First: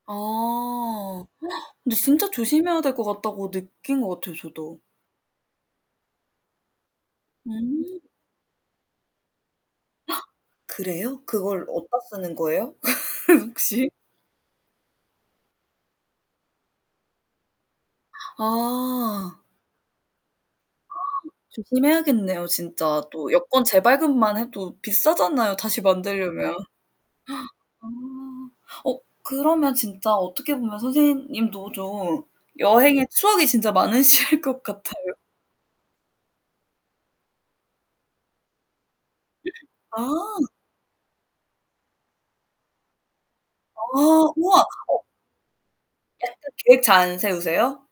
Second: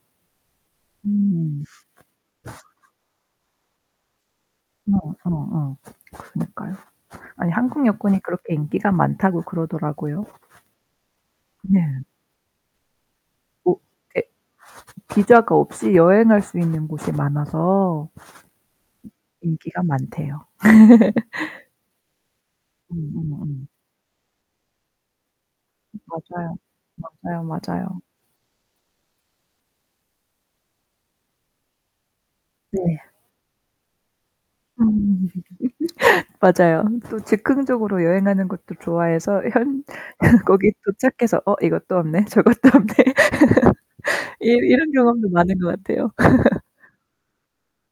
아. 음. 근데 진짜 조심해야 될 것 같다고 느낀 것 같아요 저도. 어 어 어. 그니까요. 아니 한국 음. 여권이 그렇게 인기가 많다고 그러더라고요. 그래요? 그걸 어디다 네. 쓰는 거예요 그 뭐 혹시? 예 비자가 없이 여행할 수 있는 곳이 많아서 아. 인기가 많대요. 조심해야겠네요. 진짜 또 여권 음음음. 재발급만 해도 비싸잖아요 다시 맞아요. 만들려면. 맞아요, 아. 맞아요. 어 그러면 진짜 어떻게 보면 선생님도 좀 네. 여행의 추억이 진짜 많으실 것 같아요. 음. 맞아요. 또 즉흥적으로 여행하는 것도 좋아해서 현 아. 거기 도착해서 "어 이것도 없네. 저것도 없네." 아. 이 우와. 이런 어 경험도 많은 것 같아요. 약간 계획 잘 안 세우세요?